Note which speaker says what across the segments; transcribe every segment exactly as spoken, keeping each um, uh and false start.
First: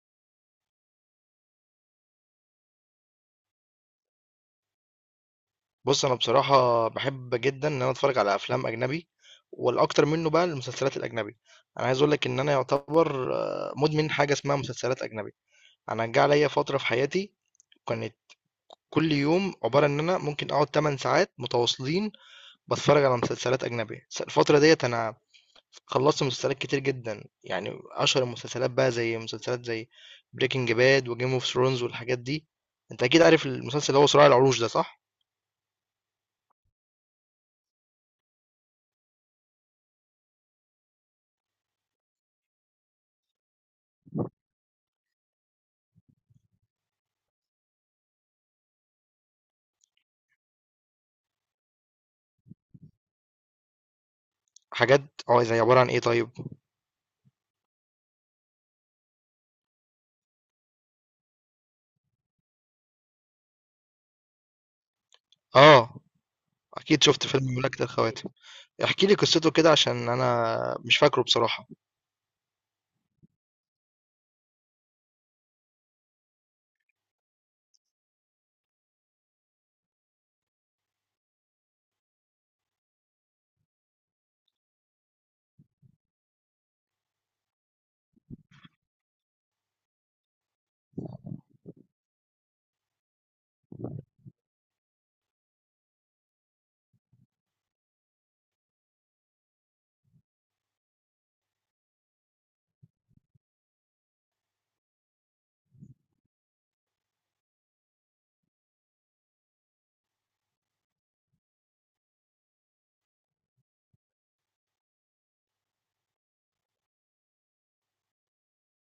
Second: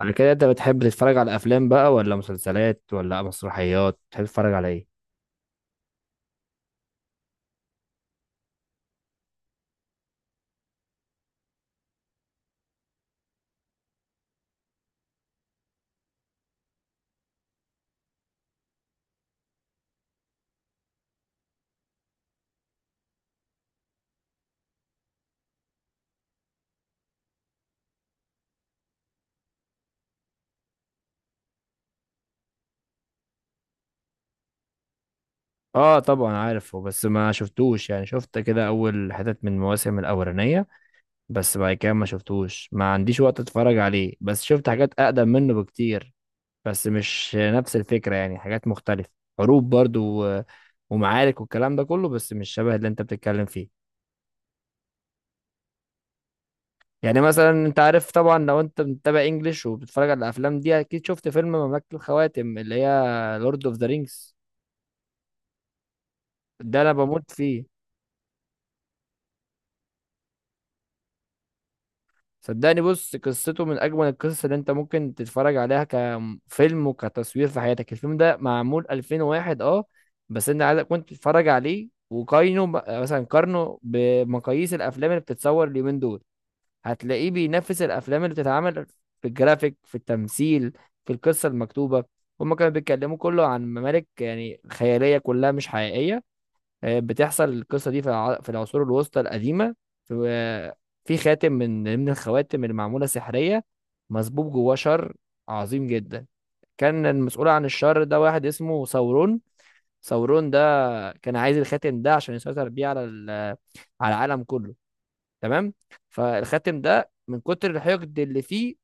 Speaker 1: على كده انت بتحب تتفرج على افلام بقى، ولا مسلسلات، ولا مسرحيات؟ بتحب تتفرج على ايه؟
Speaker 2: بص، انا بصراحه بحب جدا ان انا اتفرج على افلام اجنبي. والاكتر منه بقى المسلسلات الاجنبي. انا عايز اقول لك ان انا يعتبر آه، مدمن حاجه اسمها مسلسلات اجنبي. انا جه عليا فتره في حياتي كانت كل يوم عباره ان انا ممكن اقعد ثماني ساعات متواصلين بتفرج على مسلسلات اجنبي. س- الفتره ديت انا خلصت مسلسلات كتير جدا. يعني اشهر المسلسلات بقى زي مسلسلات زي بريكنج باد وجيم اوف ثرونز والحاجات دي. انت اكيد عارف المسلسل اللي هو صراع العروش ده، صح؟
Speaker 1: اه طبعا عارفه، بس ما شفتوش. يعني شفت كده اول حتت من المواسم الاولانيه، بس بعد كده ما شفتوش، ما عنديش وقت اتفرج عليه. بس شفت حاجات اقدم منه بكتير، بس مش نفس الفكره، يعني حاجات مختلفه. حروب برضو و- ومعارك والكلام ده كله، بس مش شبه اللي انت بتتكلم فيه.
Speaker 2: حاجات. اه زي عباره عن ايه؟ طيب.
Speaker 1: يعني مثلا انت عارف طبعا، لو انت متابع انجليش وبتتفرج على الافلام دي، اكيد شفت فيلم مملكة الخواتم اللي هي لورد اوف ذا رينجز.
Speaker 2: آه،
Speaker 1: ده انا
Speaker 2: أكيد شُفت
Speaker 1: بموت
Speaker 2: فيلم
Speaker 1: فيه.
Speaker 2: مملكة الخواتم. احكِ لي قصته كده عشان أنا مش فاكره بصراحة.
Speaker 1: صدقني بص، قصته من اجمل القصص اللي انت ممكن تتفرج عليها كفيلم وكتصوير في حياتك. الفيلم ده معمول ألفين وواحد. اه، بس انت عايزك كنت تتفرج عليه وقارنه ب- مثلا قارنه بمقاييس الافلام اللي بتتصور اليومين دول، هتلاقيه بينافس الافلام اللي بتتعمل في الجرافيك، في التمثيل، في القصه المكتوبه. هما كانوا بيتكلموا كله عن ممالك يعني خياليه، كلها مش حقيقيه. آه، بتحصل القصه دي في الع- في العصور الوسطى القديمه. في آه، في خاتم من من الخواتم اللي معموله سحريه، مسبوب جواه شر عظيم جدا. كان المسؤول عن الشر ده واحد اسمه ثورون. ثورون ده كان عايز الخاتم ده عشان يسيطر بيه على ال- على العالم كله، تمام؟ فالخاتم ده من كتر الحقد اللي فيه،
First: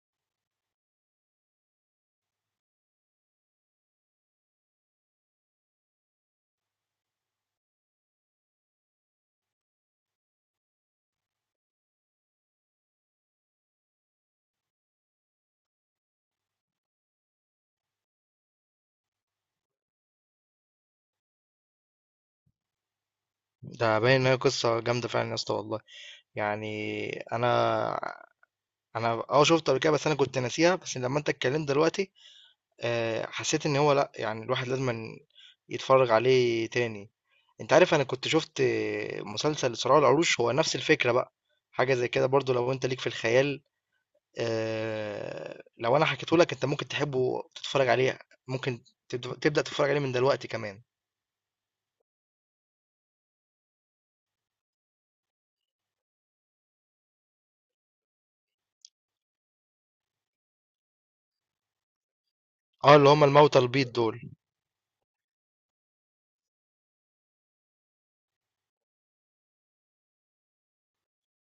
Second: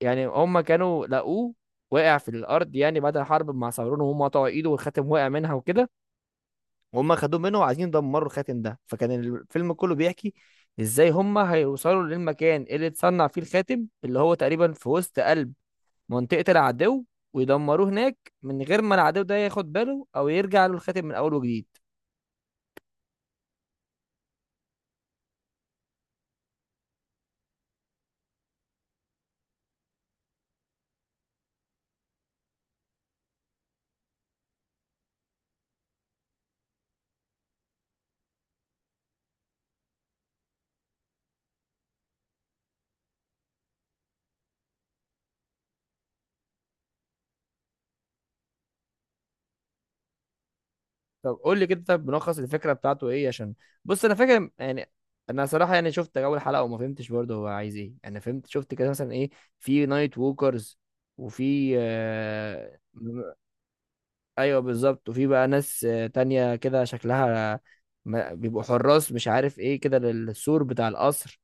Speaker 1: يعني هم كانوا لقوه واقع في الارض، يعني بعد الحرب مع صابرون، وهم قطعوا ايده والخاتم وقع منها وكده، وهم خدوه منه وعايزين يدمروا الخاتم ده. فكان الفيلم كله بيحكي ازاي هم هيوصلوا للمكان اللي اتصنع فيه الخاتم، اللي هو تقريبا في وسط قلب منطقة العدو، ويدمروه هناك، من غير ما العدو ده ياخد باله او يرجع له الخاتم من اول وجديد.
Speaker 2: ده باين إن هي قصة جامدة فعلًا يا اسطى والله. يعني أنا أنا آه شُفته قبل كده، بس أنا كنت ناسيها، بس لمّا أنت اتكلمت دلوقتي آآ، حسيت إن هو لأ، يعني الواحد لازمًا يتفرّج عليه تاني. أنت عارف أنا كنت شُفت مسلسل صراع العروش، هو نفس الفكرة بقى، حاجة زي كده برضه لو أنت ليك في الخيال. آه، لو انا حكيته لك انت ممكن تحبه وتتفرج عليه. ممكن تبد- تبدأ تتفرج عليه من دلوقتي كمان.
Speaker 1: طب قول لي كده، طب ملخص الفكره بتاعته ايه؟ عشان بص انا فاكر يعني، انا صراحه يعني شفت اول حلقه وما فهمتش برضه هو عايز ايه. انا فهمت شفت كده مثلا ايه، في نايت ووكرز، وفي آه...
Speaker 2: اه، اللي
Speaker 1: م-
Speaker 2: هم الموتى البيض دول.
Speaker 1: ايوه بالظبط. وفي بقى ناس آه، تانية كده شكلها ما... بيبقوا حراس مش عارف ايه كده للسور بتاع القصر،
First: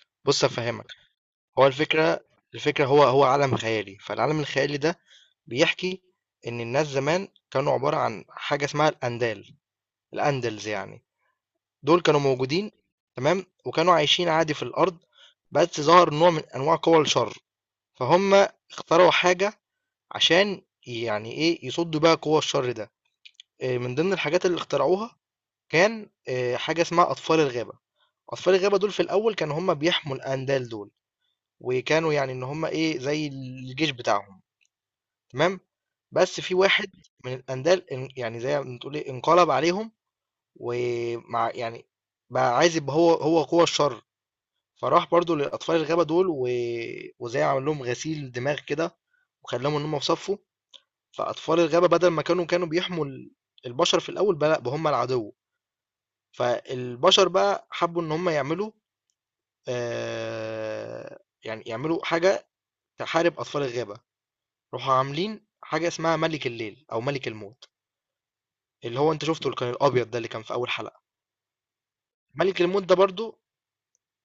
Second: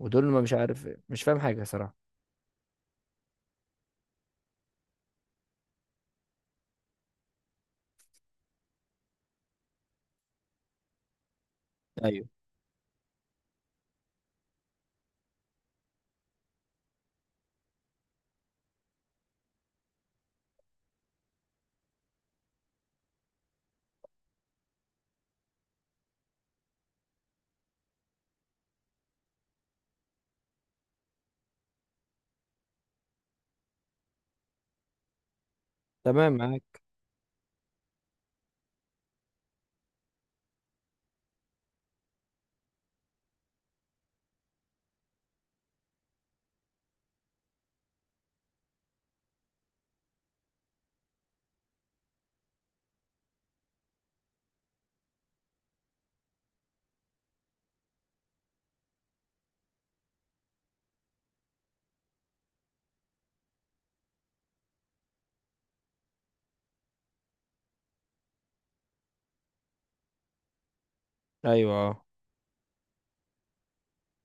Speaker 1: ودول ما
Speaker 2: بص
Speaker 1: مش
Speaker 2: افهمك،
Speaker 1: عارف، مش فاهم حاجه
Speaker 2: هو
Speaker 1: صراحه.
Speaker 2: الفكرة الفكرة هو هو عالم خيالي. فالعالم الخيالي ده بيحكي ان الناس زمان كانوا عبارة عن حاجة اسمها الاندال، الاندلز يعني. دول كانوا
Speaker 1: ايوه
Speaker 2: موجودين، تمام، وكانوا عايشين عادي في الارض. بس ظهر نوع من انواع قوى الشر، فهم اخترعوا حاجة عشان يعني ايه يصدوا بيها قوى الشر ده. آه، من ضمن الحاجات اللي اخترعوها كان آه، حاجة اسمها أطفال الغابة. أطفال الغابة دول في الأول كانوا هم بيحموا الأندال دول، وكانوا يعني إن هم إيه زي الجيش بتاعهم. تمام.
Speaker 1: تمام
Speaker 2: بس في
Speaker 1: معاك.
Speaker 2: واحد من الأندال إن- يعني زي ما تقول إيه انقلب عليهم، ومع يعني بقى عايز يبقى هو هو قوة الشر. فراح برضو لأطفال الغابة دول و... وزي عمل لهم غسيل دماغ كده، وخلاهم إن هم في صفه. فأطفال الغابة بدل ما كانوا كانوا بيحموا ال- البشر في الأول، بقى لأ، بقى هم العدو. فالبشر بقى حبوا ان هم يعملوا آه، يعني يعملوا حاجة تحارب اطفال الغابة. راحوا عاملين حاجة اسمها ملك الليل او ملك الموت، اللي هو انت شفته اللي كان الابيض ده اللي كان في اول حلقة.
Speaker 1: ايوه
Speaker 2: ملك الموت ده برضو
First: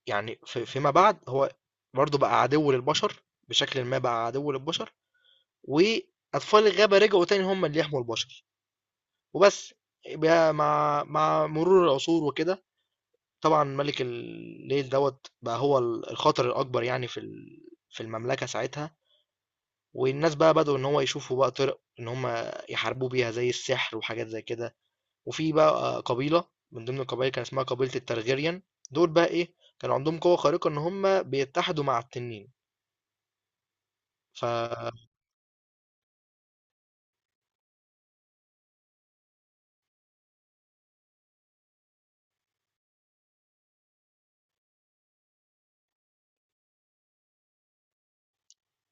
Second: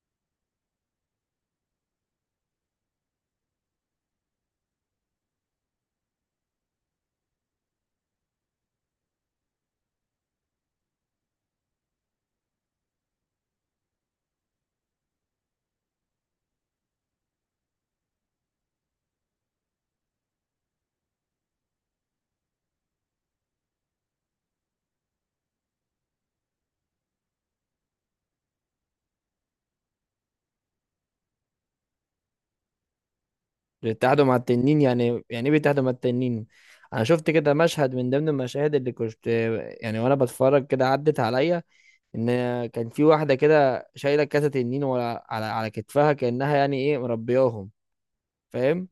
Speaker 2: يعني في- فيما بعد هو برضو بقى عدو للبشر، بشكل ما بقى عدو للبشر، واطفال الغابة رجعوا تاني هم اللي يحموا البشر وبس. بقى مع مع مرور العصور وكده طبعًا مَلِك الليل دوّة بقى هو ال الخطر الأكبر يعني في ال في المملكة ساعتها، والناس بقى بدؤوا إن هو يشوفوا بقى طِرِق إن هم يحاربوه بيها زي السحر وحاجات زي كده. وفي بقى قبيلة من ضمن القبايل كان اسمها قبيلة الTargaryen، دول بقى إيه، كانوا عندهم قوة خارقة إن هم بيتحدوا مع التنين.
Speaker 1: بيتحدوا مع
Speaker 2: ف
Speaker 1: التنين؟ يعني يعني ايه بيتحدوا مع التنين؟ انا شفت كده مشهد من ضمن المشاهد اللي كنت، يعني وانا بتفرج كده عدت عليا، ان كان في واحده كده شايله كاسه تنين ورا على على كتفها كانها يعني ايه مربياهم، فاهم؟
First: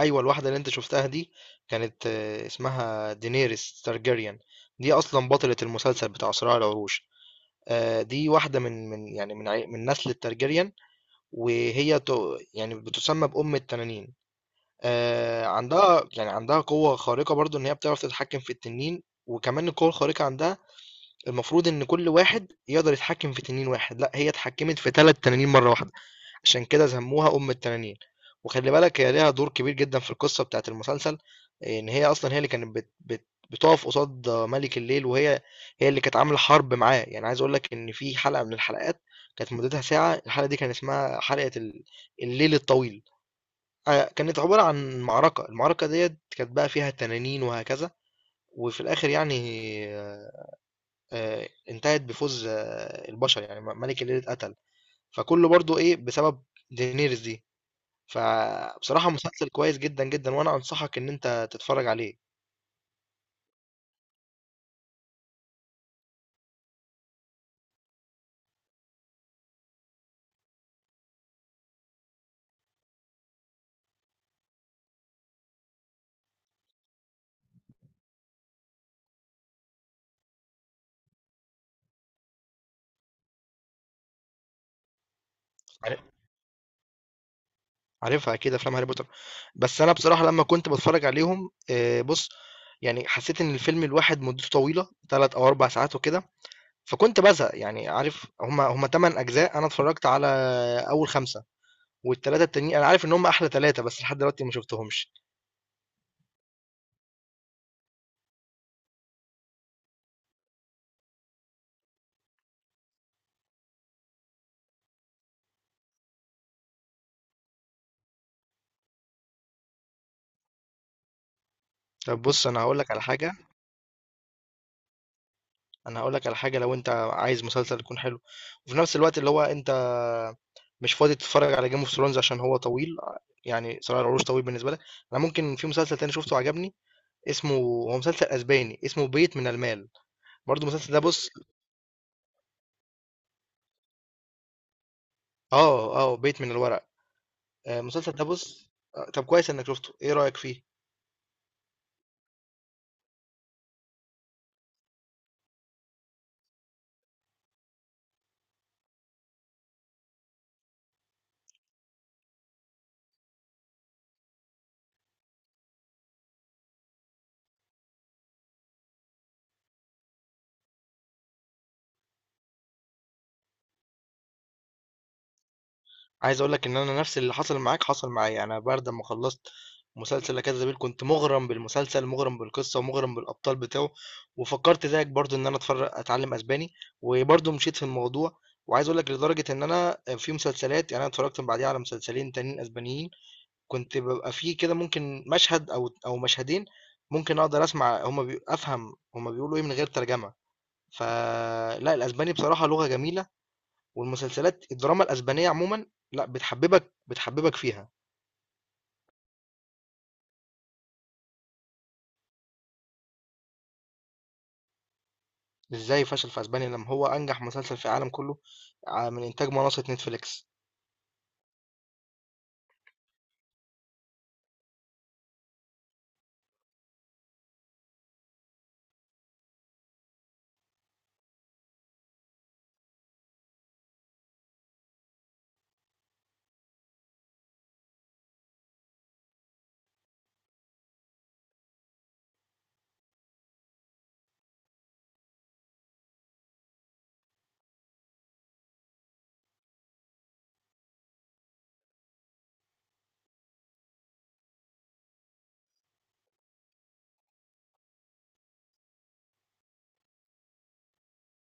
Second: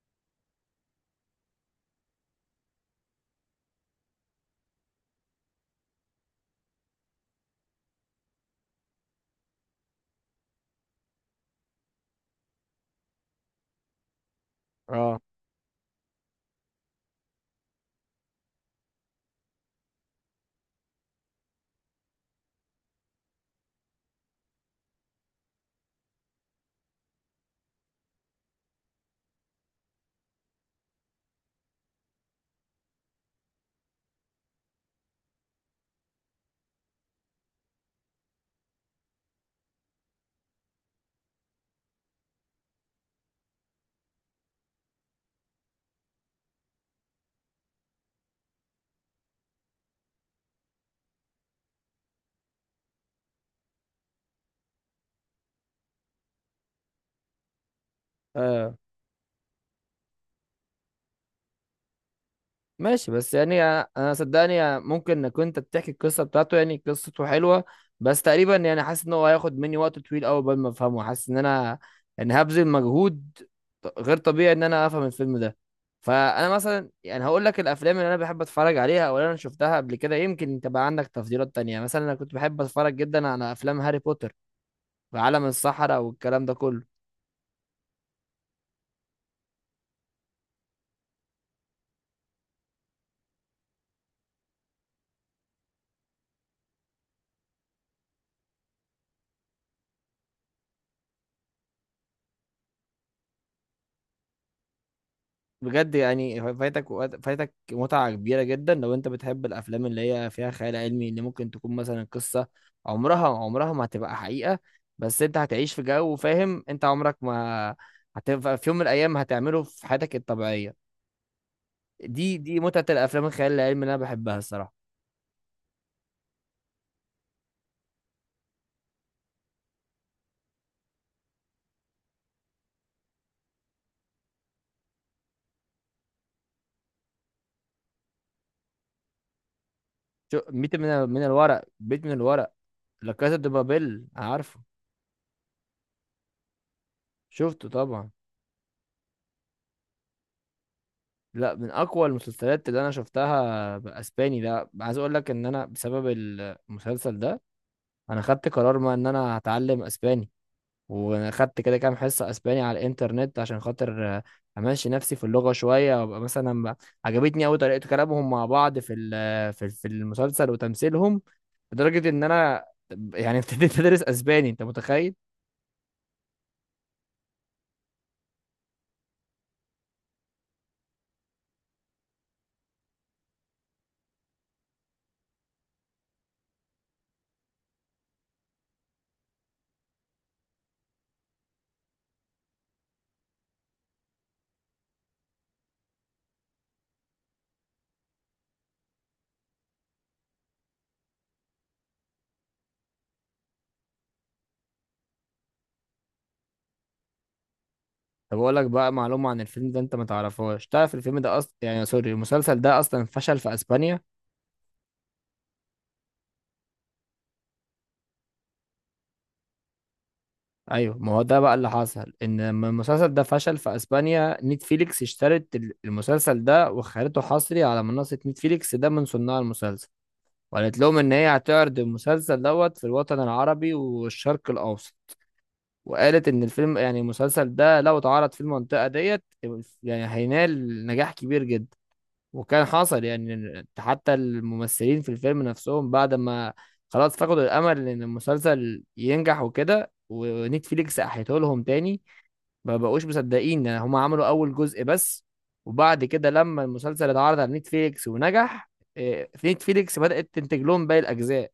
Speaker 2: أيوه، الواحدة اللي أنت شُفتها دي كانت آه، اسمها Daenerys Targaryen. دي أصلًا بطلة المسلسل بتاع صراع العروش. آآ دي واحدة من من يعني من عي من نسل الTargaryen. وهي ت... يعني بتسمى بأم التنانين.
Speaker 1: اه.
Speaker 2: آه عندها يعني عندها قوة خارقة برضو إن هي بتعرف تتحكم في التنين. وكمان القوة الخارقة عندها المفروض إن كل واحد يقدر يتحكم في تنين واحد، لا هي اتحكمت في ثلاث تنانين مرة واحدة، عشان كده سموها أم التنانين. وخلي بالك هي ليها دور كبير جدا في القصة بتاعت المسلسل. إن هي أصلا هي اللي كانت بت بت بتقف قصاد ملك الليل، وهي هي اللي كانت عاملة حرب معاه. يعني عايز أقول لك إن في حلقة من الحلقات كانت مدتها ساعة، الحلقة دي كان اسمها حلقة ال- الليل الطويل. آه، كانت عبارة عن معركة. المعركة ديت كانت بقى فيها تنانين وهكذا. وفي الآخر يعني آه، آه، انتهت بفوز آه، البشر يعني ملك الليل اتقتل، فكله برضو إيه بسبب دينيرز دي.
Speaker 1: اه
Speaker 2: فبصراحة مسلسل كويس جدا جدا، وانا انصحك ان انت تتفرج عليه.
Speaker 1: ماشي، بس يعني انا أنا صدقني، ممكن انك انت بتحكي القصه بتاعته يعني قصته حلوه، بس تقريبا يعني حاسس ان هو هياخد مني وقت طويل قوي قبل ما افهمه. حاسس ان انا يعني هبذل مجهود ط- غير طبيعي ان انا افهم الفيلم ده. فانا مثلا يعني هقول لك الافلام اللي انا بحب اتفرج عليها او اللي انا شفتها قبل كده. يمكن انت بقى عندك تفضيلات تانية. مثلا انا كنت بحب اتفرج جدا على افلام هاري بوتر، وعالم السحرة
Speaker 2: عار-
Speaker 1: والكلام ده كله.
Speaker 2: عارفها اكيد افلام هاري بوتر، بس انا بصراحة لما كنت بتفرج عليهم آه، بص. يعني حسيت ان الفيلم الواحد مدته طويلة ثلاث او اربع ساعات وكده فكنت بزهق. يعني عارف، هما هما تمن اجزاء، انا اتفرجت على اول خمسة، والثلاثة التانيين انا عارف ان هما احلى ثلاثة بس لحد دلوقتي ما شفتهمش.
Speaker 1: بجد يعني فايتك وقت- فايتك متعة كبيرة جدا، لو انت بتحب الافلام اللي هي فيها خيال علمي، اللي ممكن تكون مثلا قصة عمرها عمرها ما هتبقى حقيقة، بس انت هتعيش في جو، فاهم؟ انت عمرك ما هتبقى في يوم من الايام هتعمله في حياتك الطبيعية.
Speaker 2: طب
Speaker 1: دي
Speaker 2: بص،
Speaker 1: دي
Speaker 2: انا هقول
Speaker 1: متعة
Speaker 2: لك على
Speaker 1: الافلام
Speaker 2: حاجة
Speaker 1: الخيال العلمي اللي انا بحبها الصراحة.
Speaker 2: انا هقول لك على حاجه لو انت عايز مسلسل يكون حلو وفي نفس الوقت اللي هو انت مش فاضي تتفرج على جيم اوف ثرونز عشان هو طويل. يعني صراع العروش طويل بالنسبه لك. انا ممكن، في مسلسل تاني شفته عجبني، اسمه هو مسلسل اسباني اسمه بيت من المال.
Speaker 1: شو
Speaker 2: برضو
Speaker 1: ميت
Speaker 2: المسلسل ده
Speaker 1: من من
Speaker 2: بص.
Speaker 1: الورق؟ بيت من الورق؟ لا كاسا دي بابيل، عارفه.
Speaker 2: اه، اه، بيت من الورق.
Speaker 1: شفته
Speaker 2: آه،
Speaker 1: طبعا.
Speaker 2: المسلسل ده بص. آه، طب كويس انك شفته، ايه رايك فيه؟
Speaker 1: لا، من اقوى المسلسلات اللي انا شفتها. باسباني ده، عايز اقول لك ان انا بسبب المسلسل ده انا خدت قرار ما ان انا هتعلم اسباني، واخدت كده كام حصه اسباني على الانترنت عشان خاطر آه، امشي نفسي في اللغه شويه، وابقى مثلا ب- عجبتني قوي طريقه كلامهم مع بعض في ال- في في المسلسل وتمثيلهم، لدرجه ان انا يعني ابتديت ادرس اسباني، انت متخيل؟
Speaker 2: عايز اقول لك ان انا نفس اللي حصل معاك حصل معايا. يعني انا بعد ما خلصت مسلسل لا كذا بيل كنت مغرم بالمسلسل، مغرم بالقصه، ومغرم بالابطال بتاعه، وفكرت زيك برضو ان انا اتفرج اتعلم اسباني وبرضو مشيت في الموضوع. وعايز اقول لك لدرجه ان انا في مسلسلات، يعني انا اتفرجت بعديها على مسلسلين تانيين اسبانيين كنت ببقى فيه كده ممكن مشهد او او مشهدين ممكن اقدر اسمع هما بي... افهم هما بيقولوا ايه من غير ترجمه. فلا الاسباني بصراحه لغه جميله، والمسلسلات الدراما الأسبانية عمومًا لأ، بتحببك بتحببك فيها.
Speaker 1: طب اقول لك بقى معلومه عن الفيلم ده انت ما تعرفهاش. تعرف الفيلم ده اصلا، يعني سوري المسلسل ده، اصلا فشل في اسبانيا؟
Speaker 2: إزاي فشل في أسبانيا لمّا هو أنجح مسلسل في العالم كله؟ ع من إنتاج منصة Netflix.
Speaker 1: ايوه، ما هو ده بقى اللي حصل، ان لما المسلسل ده فشل في اسبانيا، نتفليكس اشترت ال- المسلسل ده وخلته حصري على منصة نتفليكس. ده من صناع المسلسل، وقالت لهم ان هي هتعرض المسلسل دوت في الوطن العربي والشرق الاوسط، وقالت ان الفيلم يعني المسلسل ده لو اتعرض في المنطقة ديت يعني هينال نجاح كبير جدا. وكان حصل يعني حتى الممثلين في الفيلم نفسهم بعد ما خلاص فقدوا الامل ان المسلسل ينجح وكده، ونتفليكس احيته لهم تاني. ما بقوش مصدقين، يعني هما عملوا اول جزء بس، وبعد كده لما المسلسل اتعرض على نتفليكس ونجح، إيه، في نتفليكس بدأت تنتج لهم باقي الاجزاء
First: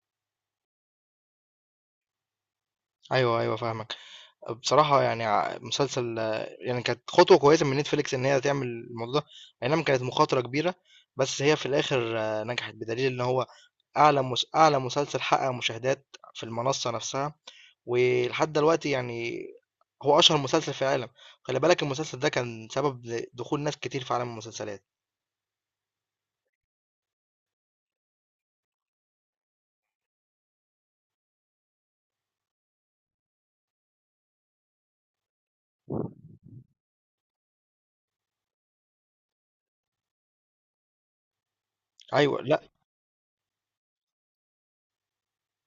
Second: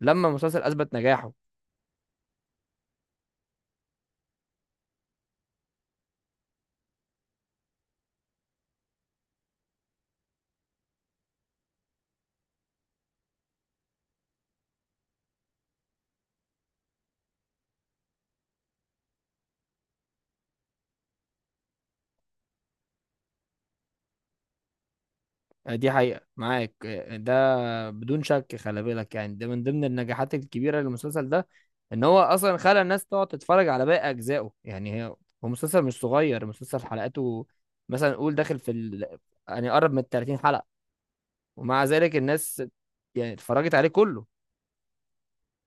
Speaker 1: لما المسلسل اثبت نجاحه.
Speaker 2: أيوه، أيوه، فاهمك. بصراحة يعني ع مسلسل آه، يعني كانت خطوة كويسة من Netflix إن هي تعمل الموضوع ده. أي نعم كانت مخاطرة كبيرة، بس هي في الآخر آه، نجحت، بدليل إن هو أعلى مس أعلى مسلسل حقق مشاهدات في المنصة نفسها. ولحد دلوقتي يعني هو اشهر مسلسل في العالم. خلي بالك المسلسل ده كان سبب ل- دخول ناس كتير في عالم المسلسلات.
Speaker 1: آه، دي حقيقة معاك، آه، ده بدون شك. خلي بالك يعني ده من ضمن النجاحات الكبيرة للمسلسل ده، ان هو اصلا خلى الناس تقعد تتفرج على باقي اجزائه. يعني هي، هو مسلسل مش صغير، مسلسل حلقاته مثلا قول داخل في ال... يعني قرب من ثلاثين حلقة، ومع ذلك
Speaker 2: ايوه، لا،
Speaker 1: الناس يعني اتفرجت عليه كله.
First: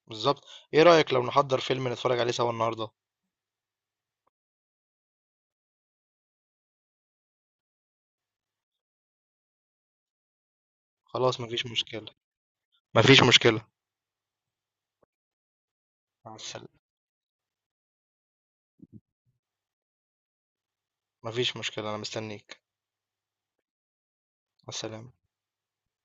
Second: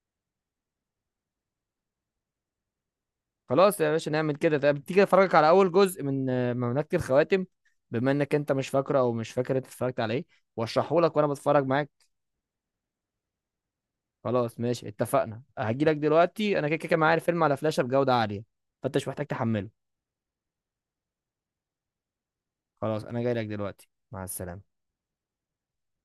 Speaker 2: بالظبط. ايه رأيك لو نحضر فيلم نتفرج عليه سوا النهارده؟
Speaker 1: خلاص يا باشا، نعمل كده. طب تيجي افرجك على اول جزء من آه، مملكة الخواتم، بما انك انت مش فاكره او مش فاكر انت اتفرجت على ايه، واشرحه لك وانا
Speaker 2: خلاص،
Speaker 1: بتفرج
Speaker 2: مفيش
Speaker 1: معاك.
Speaker 2: مشكلة. مفيش مشكلة.
Speaker 1: خلاص ماشي، اتفقنا. هجي لك
Speaker 2: مع
Speaker 1: دلوقتي، انا كده
Speaker 2: السلامة.
Speaker 1: كده معايا الفيلم على فلاشة بجودة عالية، فانت مش محتاج تحمله.
Speaker 2: مفيش مشكلة، انا مستنيك.
Speaker 1: خلاص انا جاي لك دلوقتي، مع السلامة.
Speaker 2: مع السلامة.